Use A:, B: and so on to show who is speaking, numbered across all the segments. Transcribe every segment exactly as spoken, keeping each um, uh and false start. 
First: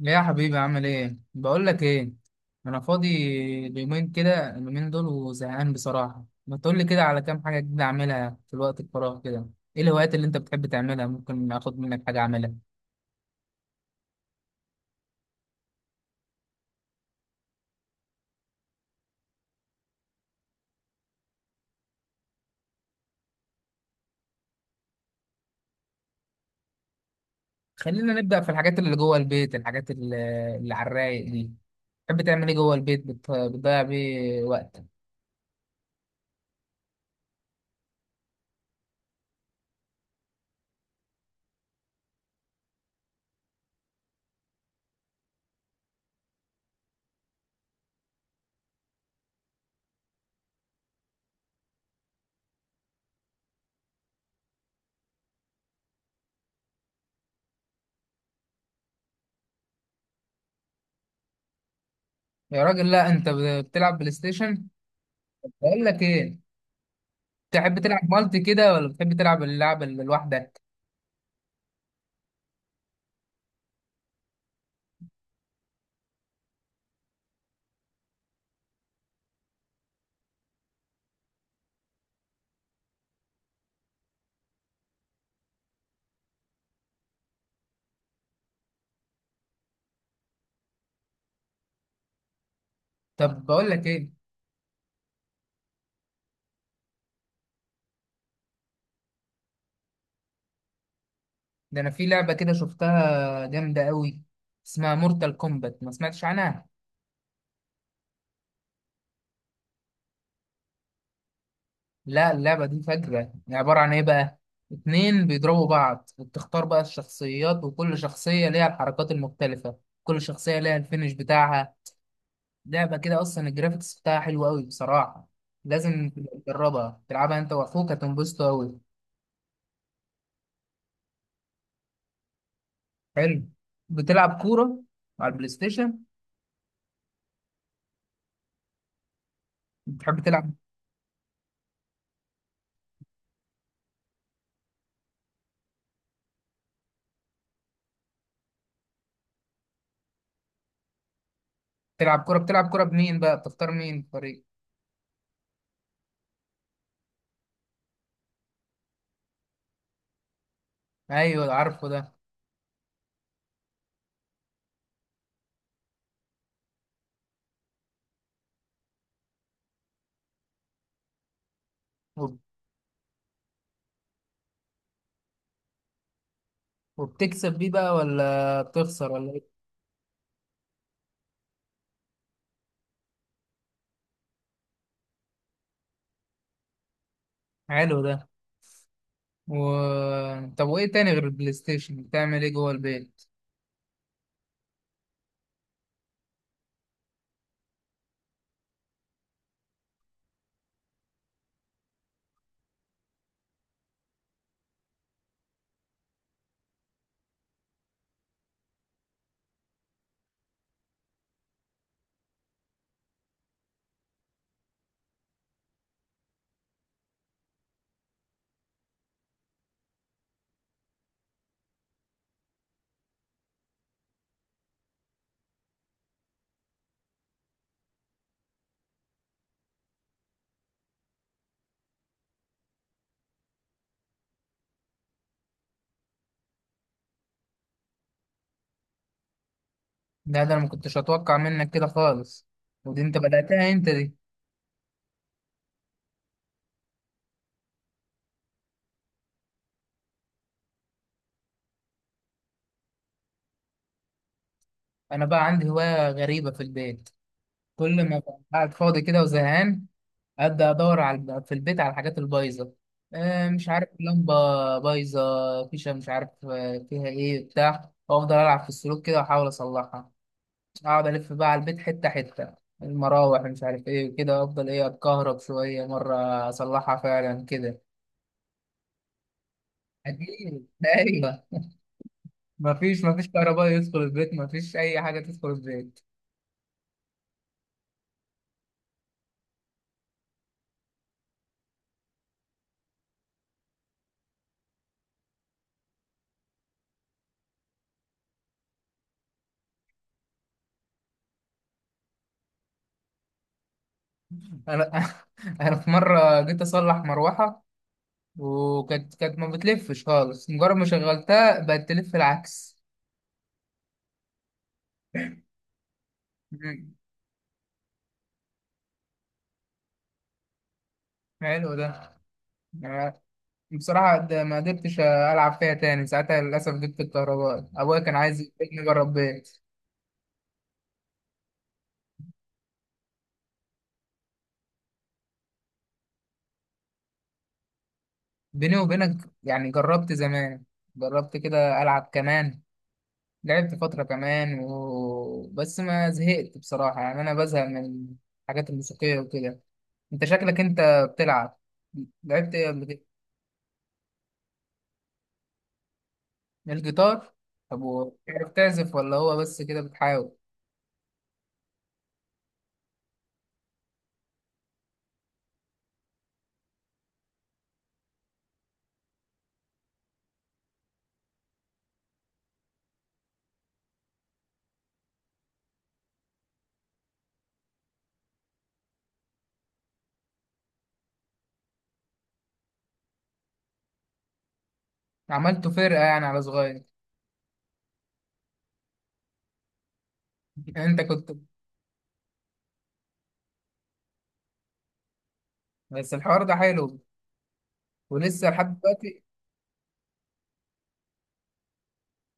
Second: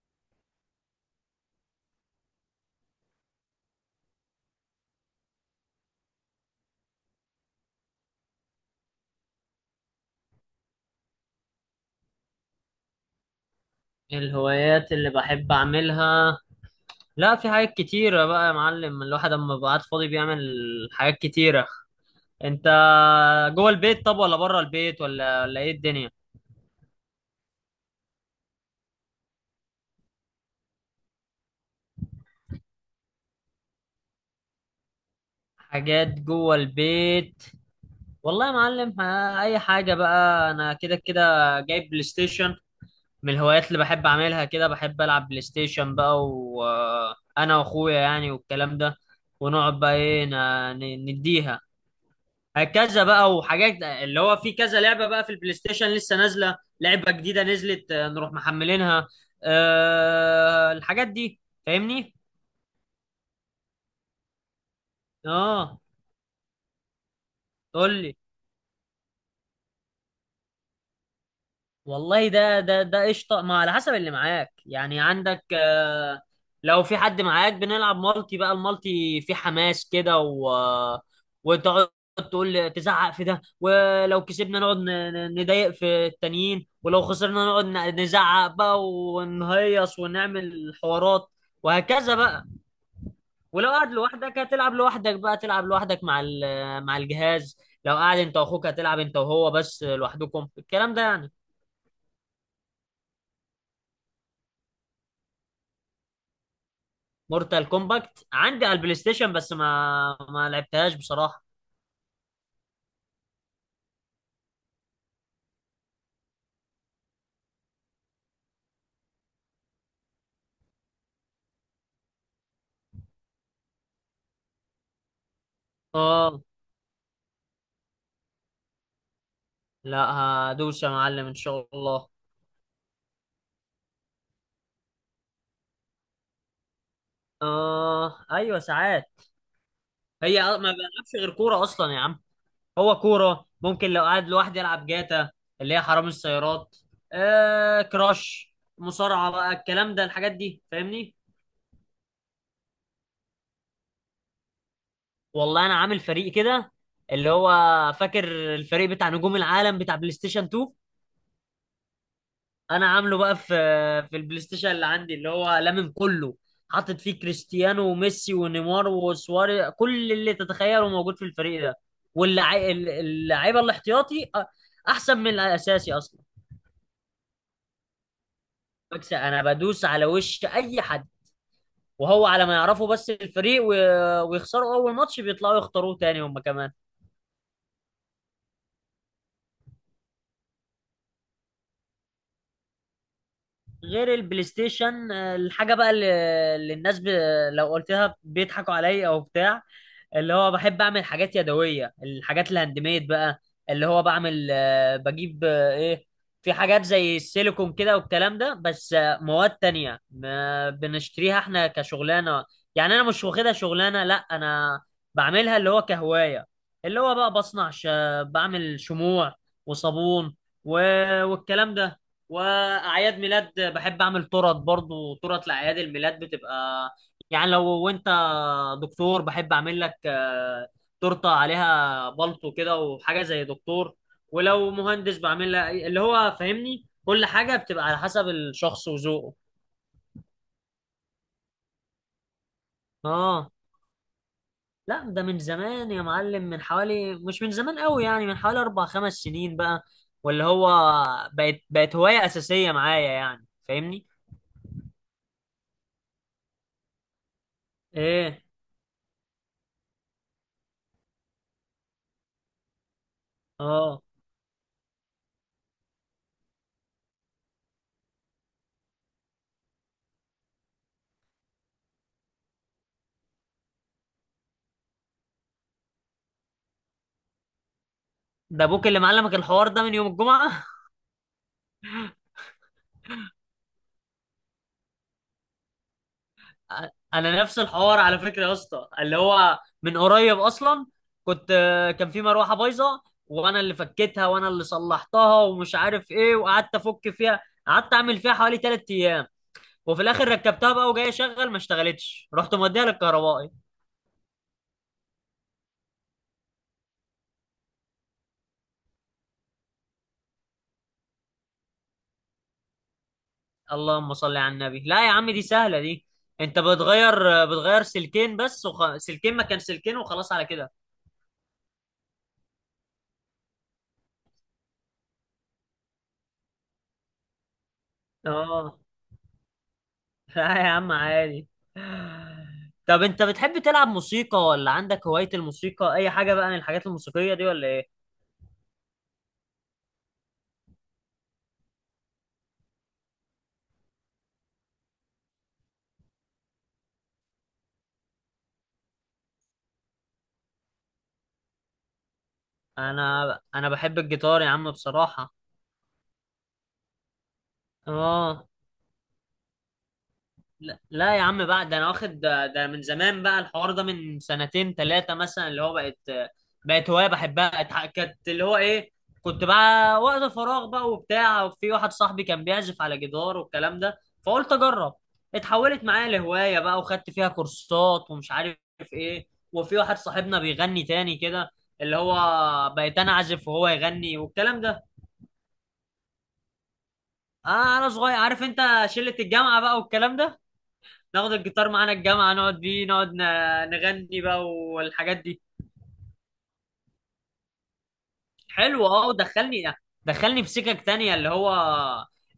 A: يا حبيبي عامل ايه؟ بقول لك ايه، انا فاضي اليومين كده، اليومين دول وزهقان بصراحه. ما تقول لي كده على كام حاجه جديده اعملها في الوقت الفراغ كده. ايه الهوايات اللي انت بتحب تعملها؟ ممكن اخد منك حاجه اعملها.
B: الهوايات اللي بحب أعملها. لا، في حاجات كتيرة بقى يا معلم. الواحد أما بيبقى قاعد فاضي بيعمل حاجات كتيرة. أنت جوه البيت طب ولا بره البيت ولا ولا إيه الدنيا؟
A: خلينا نبدا في الحاجات اللي جوه البيت، الحاجات اللي اللي على الرايق دي، بتحب تعمل ايه جوه البيت؟ بت- بتضيع بيه وقتك.
B: حاجات جوه البيت، والله يا معلم. ها، أي حاجة بقى، أنا كده كده جايب بلاي ستيشن. من الهوايات اللي بحب أعملها كده، بحب ألعب بلاي ستيشن بقى وأنا وأخويا يعني والكلام ده. ونقعد بقى إيه، ن- نديها هكذا بقى. وحاجات اللي هو في كذا لعبة بقى في البلاي ستيشن، لسه نازلة لعبة جديدة نزلت آه، نروح محملينها. أه الحاجات دي، فاهمني.
A: يا راجل، لا انت ب- بتلعب بلاي ستيشن؟
B: اه،
A: بقول لك ايه، تحب
B: قول
A: تلعب
B: لي.
A: مالتي كده ولا بتحب تلعب اللعبه اللي لوحدك؟
B: والله ده ده ده قشطه، ما على حسب اللي معاك يعني. عندك آه، لو في حد معاك بنلعب مالتي، بقى المالتي في حماس كده، و وتقعد تقول تزعق في ده. ولو كسبنا نقعد ن- ن- نضايق في التانيين، ولو خسرنا نقعد ن- نزعق بقى ونهيص ونعمل حوارات وهكذا بقى.
A: طب بقول
B: ولو
A: لك
B: قاعد
A: ايه،
B: لوحدك هتلعب لوحدك بقى، تلعب لوحدك مع ال- مع الجهاز. لو قاعد انت واخوك هتلعب انت وهو بس لوحدكم، الكلام ده يعني.
A: ده انا في لعبة كده شفتها جامدة قوي، اسمها مورتال كومبات، ما سمعتش عنها؟
B: مورتال كومباكت عندي على البلاي ستيشن، بس ما ما لعبتهاش بصراحة.
A: لا اللعبة دي فجرة. عبارة عن ايه بقى؟ اتنين بيضربوا بعض وبتختار بقى الشخصيات، وكل شخصية ليها الحركات المختلفة، كل شخصية ليها الفينش بتاعها. لعبة كده اصلا الجرافيكس بتاعها حلو قوي بصراحة. لازم
B: اه،
A: تجربها، تلعبها انت واخوك هتنبسطوا قوي.
B: لا، هدوس يا معلم ان شاء الله.
A: حلو. بتلعب كورة على البلاي ستيشن؟
B: اه ايوه ساعات.
A: بتحب
B: هي
A: تلعب؟
B: ما بلعبش غير كورة اصلا يا عم. هو كورة، ممكن لو قاعد لوحدي العب جاتا اللي هي حرامي السيارات. آه كراش، مصارعة بقى، الكلام ده الحاجات دي فاهمني.
A: تلعب كورة. بتلعب كورة بمين بقى؟ بتختار مين في الفريق؟
B: والله انا عامل فريق كده اللي هو، فاكر الفريق بتاع نجوم العالم بتاع بلاي ستيشن اتنين؟
A: ايوه عارفه ده.
B: انا عامله بقى في في البلاي ستيشن اللي عندي، اللي هو لامم كله. حاطط فيه كريستيانو وميسي ونيمار وسواري، كل اللي تتخيله موجود في الفريق ده. واللعيبه اللعيبه الاحتياطي أ- احسن من الاساسي اصلا.
A: وبتكسب بيه بقى ولا بتخسر
B: بكسب،
A: ولا
B: انا
A: ايه؟
B: بدوس على وش اي حد وهو على ما يعرفوا بس الفريق، و- ويخسروا اول ماتش بيطلعوا يختاروه تاني هم كمان.
A: حلو ده. و... طب وايه تاني غير البلاي ستيشن؟ بتعمل ايه جوه البيت؟
B: غير البلاي ستيشن آه، الحاجه بقى اللي اللي الناس ب... لو قلتها بيضحكوا عليا او بتاع. اللي هو بحب اعمل حاجات يدويه، الحاجات الهاند ميد بقى. اللي هو بعمل آه، بجيب آه، ايه، في حاجات زي السيليكون كده والكلام ده. بس آه، مواد تانية ما بنشتريها احنا كشغلانه يعني، انا مش واخدها شغلانه، لا انا بعملها اللي هو كهوايه. اللي هو بقى بصنع ش... بعمل شموع وصابون و... والكلام ده. واعياد ميلاد بحب اعمل تورت برضو. تورت لاعياد الميلاد بتبقى يعني لو انت دكتور، بحب اعمل لك آه، تورته عليها بلطو كده وحاجه زي دكتور. ولو مهندس بعمل لها اللي هو فاهمني، كل حاجه بتبقى على حسب الشخص وذوقه.
A: ده ده انا ما كنتش اتوقع منك كده خالص. ودي انت
B: اه
A: بدأتها انت دي؟
B: لا، ده من زمان يا معلم. من حوالي مش من زمان قوي يعني، من حوالي اربع خمس سنين بقى. واللي هو بقت بقت هوايه اساسيه معايا يعني، فاهمني.
A: انا بقى عندي هواية غريبة في البيت، كل ما أبقى
B: ايه؟
A: قاعد فاضي كده وزهقان ابدا ادور على في البيت على الحاجات البايظة، آه، مش عارف
B: اه
A: لمبة بايظة، فيشة مش عارف آه، فيها ايه بتاع، وافضل العب في السلوك كده واحاول اصلحها. اقعد الف بقى على البيت حته حته، المراوح مش عارف ايه وكده، افضل ايه اتكهرب شويه مره، اصلحها فعلا كده.
B: ده ابوك اللي معلمك الحوار ده من يوم الجمعه.
A: اكيد ايوه. مفيش، مفيش كهرباء يدخل البيت، مفيش اي حاجه تدخل البيت.
B: انا نفس الحوار على فكره يا اسطى، اللي هو من قريب اصلا. كنت، كان في مروحه بايظه وانا اللي فكيتها وانا اللي صلحتها ومش عارف ايه، وقعدت افك فيها، قعدت اعمل فيها حوالي ثلاث ايام. وفي الاخر ركبتها بقى وجاي اشغل ما اشتغلتش، رحت موديها للكهربائي.
A: انا انا في مره جيت اصلح مروحه، وكانت كانت ما بتلفش خالص، مجرد ما شغلتها بقت تلف العكس.
B: اللهم صل على النبي، لا يا عم دي سهله دي. انت
A: مم.
B: بتغير بتغير سلكين بس وخ... سلكين مكان سلكين وخلاص على كده.
A: حلو ده. أنا بصراحة ده ما قدرتش ألعب فيها تاني ساعتها للأسف، جبت الكهرباء أبويا كان عايز
B: اه
A: يجيبني بره البيت.
B: لا يا عم عادي. طب انت بتحب تلعب موسيقى ولا عندك هواية الموسيقى، اي حاجة بقى من الحاجات الموسيقية دي ولا ايه؟
A: بيني وبينك، يعني جربت زمان، جربت كده ألعب كمان، لعبت فترة كمان، و... بس ما زهقت بصراحة. يعني أنا بزهق من الحاجات الموسيقية وكده. أنت شكلك أنت بتلعب، لعبت إيه قبل كده؟
B: انا انا بحب الجيتار يا عم بصراحة.
A: الجيتار. طب
B: اه
A: وبتعرف تعزف ولا هو بس كده بتحاول؟
B: لا لا يا عم بقى، ده انا واخد ده, ده من زمان بقى. الحوار ده من سنتين ثلاثة مثلا، اللي هو بقت بقت هواية بحبها. اتح- كانت اللي هو ايه، كنت بقى وقت فراغ بقى وبتاع، وفي واحد صاحبي كان بيعزف على جدار والكلام ده، فقلت اجرب. اتحولت معايا لهواية بقى وخدت فيها كورسات ومش عارف ايه. وفي واحد صاحبنا بيغني تاني كده، اللي هو بقيت انا اعزف وهو يغني والكلام ده.
A: عملته فرقة يعني على صغير؟
B: آه انا صغير، عارف انت، شلة الجامعة بقى والكلام ده.
A: أنت كنت.
B: ناخد الجيتار معانا الجامعة نقعد بيه، نقعد ن- نغني بقى والحاجات دي.
A: بس الحوار ده حلو، ولسه لحد
B: حلو، اه
A: دلوقتي.
B: ودخلني، دخلني في سكك تانية، اللي هو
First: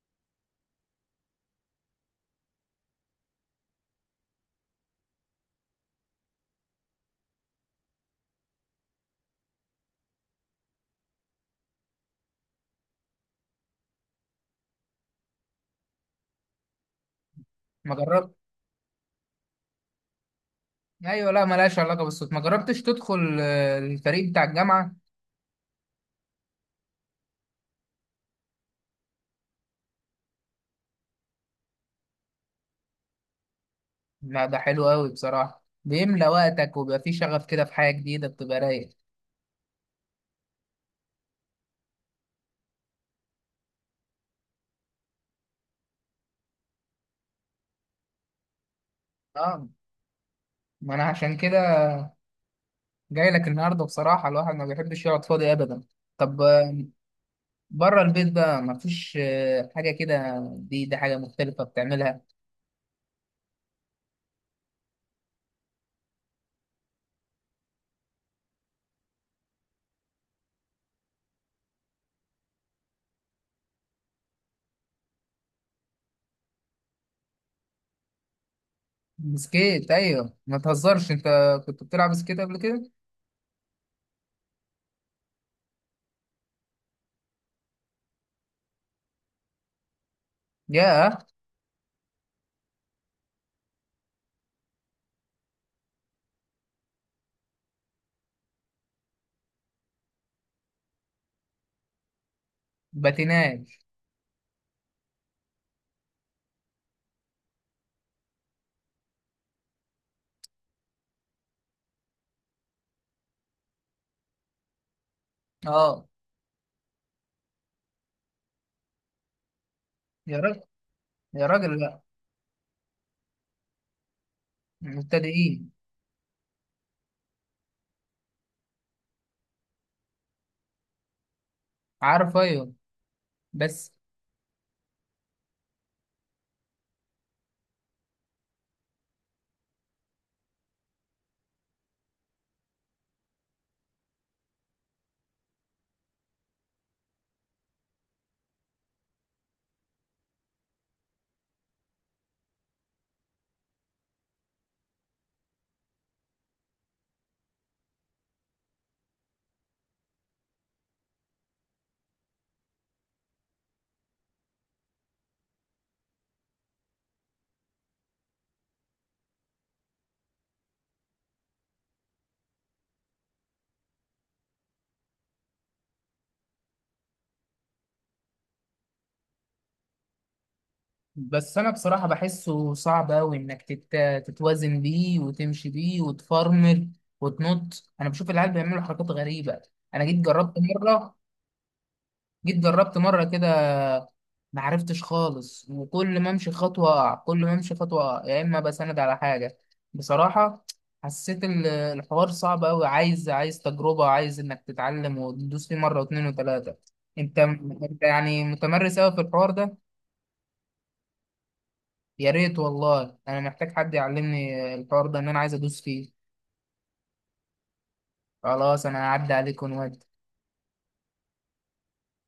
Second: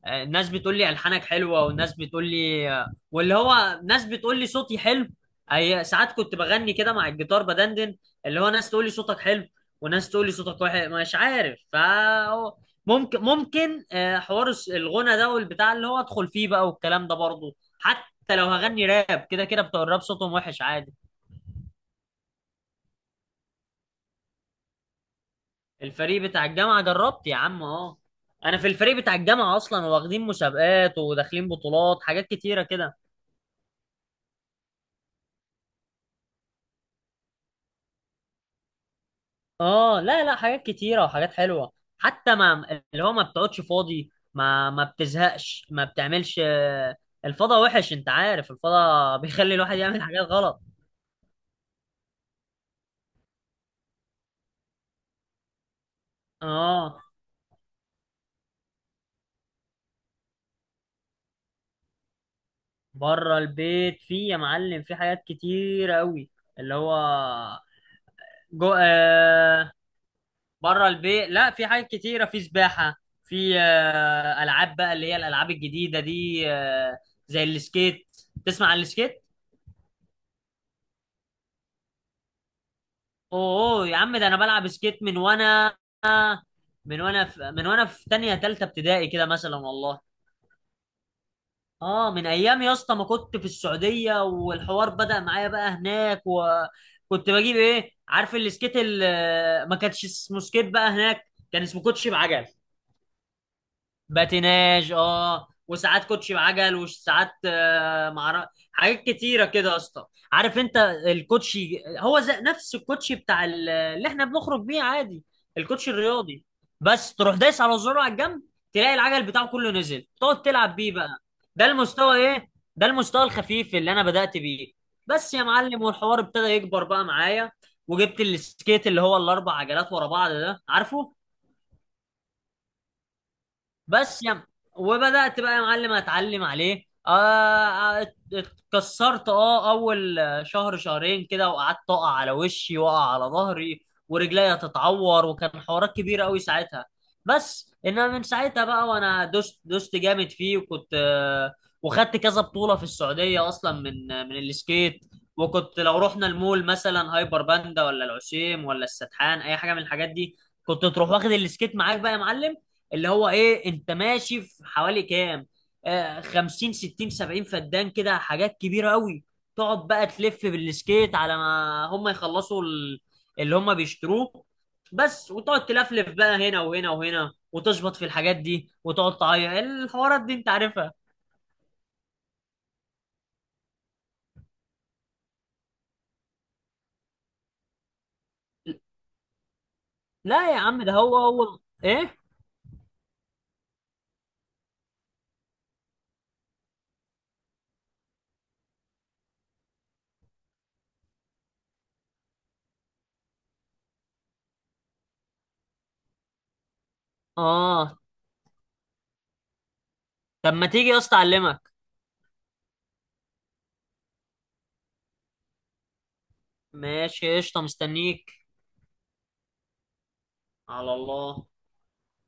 B: آه، ناس بتقول لي ألحانك حلوة، وناس بتقول لي آه، واللي هو ناس بتقول لي صوتي حلو. أي ساعات كنت بغني كده مع الجيتار بدندن، اللي هو ناس تقول لي صوتك حلو وناس تقول لي صوتك وحش، مش عارف. ف ممكن ممكن آه، حوار الس- الغنى ده والبتاع اللي هو ادخل فيه بقى والكلام ده برضه،
A: ما جربت،
B: حتى لو هغني راب كده كده بتوع الراب صوتهم وحش عادي.
A: أيوة، لا ملهاش علاقة بالصوت. ما جربتش تدخل آه، الفريق بتاع الجامعة؟
B: الفريق بتاع الجامعة جربت يا عم اهو، انا في الفريق بتاع الجامعة اصلا. واخدين مسابقات وداخلين بطولات، حاجات كتيرة كده.
A: لا ده حلو قوي بصراحة، بيملى وقتك وبيبقى فيه شغف كده في حاجة جديدة، بتبقى رايق.
B: اه لا لا، حاجات كتيرة وحاجات حلوة. حتى ما اللي هو ما بتقعدش فاضي، ما ما بتزهقش، ما بتعملش آه، الفضا وحش. انت عارف الفضا بيخلي
A: اه
B: الواحد يعمل حاجات غلط.
A: ما انا عشان كده جاي لك النهاردة بصراحة، الواحد ما بيحبش يقعد فاضي ابدا. طب آه،
B: اه
A: بره البيت بقى ما فيش آه، حاجة كده؟ دي دي حاجة مختلفة بتعملها.
B: بره البيت، في يا معلم في حاجات كتيرة قوي. اللي هو جو... آه، بره البيت لا، في حاجات كتيره، في سباحه، في آه، العاب بقى اللي هي الالعاب الجديده دي آه، زي السكيت. تسمع عن السكيت؟
A: بسكيت؟ ايوه ما تهزرش انت، كنت بتلعب بسكيت قبل كده؟
B: اوه، أوه، يا عم ده انا بلعب سكيت من وانا، من وانا في من وانا في تانية تالتة ابتدائي كده مثلا والله.
A: ياه.
B: اه من ايام يا اسطى ما كنت في السعوديه، والحوار بدأ معايا بقى هناك. وكنت بجيب ايه، عارف السكيت ال- آه، ما كانش اسمه سكيت بقى هناك، كان اسمه كوتشي بعجل.
A: باتيناج،
B: باتيناج، اه. وساعات كوتشي بعجل وساعات آه، معرف حاجات كتيره كده يا اسطى. عارف انت، الكوتشي هو زي نفس الكوتشي بتاع ال- اللي احنا بنخرج بيه عادي، الكوتشي
A: اه.
B: الرياضي. بس تروح دايس على زرار على الجنب، تلاقي العجل بتاعه كله نزل،
A: يا
B: تقعد
A: راجل،
B: تلعب بيه بقى.
A: يا
B: ده
A: راجل، لا.
B: المستوى ايه، ده المستوى الخفيف اللي انا بدأت بيه. بس يا
A: مبتدئين.
B: معلم، والحوار ابتدى يكبر بقى معايا، وجبت السكيت اللي هو الاربع عجلات ورا بعض ده، عارفه.
A: عارف، ايوه. بس،
B: بس يا م- وبدأت بقى يا معلم اتعلم عليه. آه آه، اتكسرت، اه اول شهر شهرين كده. وقعدت اقع على وشي واقع على ظهري ورجليا تتعور، وكان حوارات كبيره قوي ساعتها. بس انما من ساعتها بقى وانا دوست دوست جامد فيه. وكنت آه، وخدت كذا بطوله في السعوديه اصلا من آه، من السكيت. وكنت لو رحنا المول مثلا، هايبر باندا ولا العسيم ولا السدحان، اي حاجه من الحاجات دي، كنت تروح واخد السكيت معاك بقى يا معلم. اللي هو ايه، انت ماشي في حوالي كام، آه خمسين ستين سبعين فدان كده، حاجات كبيره قوي. تقعد بقى تلف بالسكيت على ما هم يخلصوا ال- اللي هم بيشتروه بس. وتقعد تلفلف بقى هنا وهنا وهنا، وتشبط في الحاجات دي وتقعد تعيط، الحوارات دي انت عارفها.
A: بس انا بصراحة بحسه صعب اوي انك تت... تتوازن بيه وتمشي بيه وتفرمل وتنط. انا بشوف العيال بيعملوا حركات غريبة. انا جيت
B: لا
A: جربت
B: يا عم ده
A: مرة،
B: هو هو ايه.
A: جيت جربت مرة كده، ما عرفتش خالص، وكل ما امشي خطوة اقع، كل ما امشي خطوة اقع يا اما بسند على حاجة. بصراحة حسيت ال- الحوار صعب اوي، عايز، عايز تجربة، عايز انك تتعلم وتدوس فيه مرة واتنين وتلاتة. انت،
B: اه
A: انت يعني متمرس اوي في الحوار ده.
B: طب ما تيجي يا اسطى اعلمك.
A: يا ريت والله، انا محتاج حد يعلمني الحوار ده، ان انا عايز ادوس فيه.
B: ماشي قشطه مستنيك.
A: خلاص انا هعدي عليك ونودي.
B: على الله.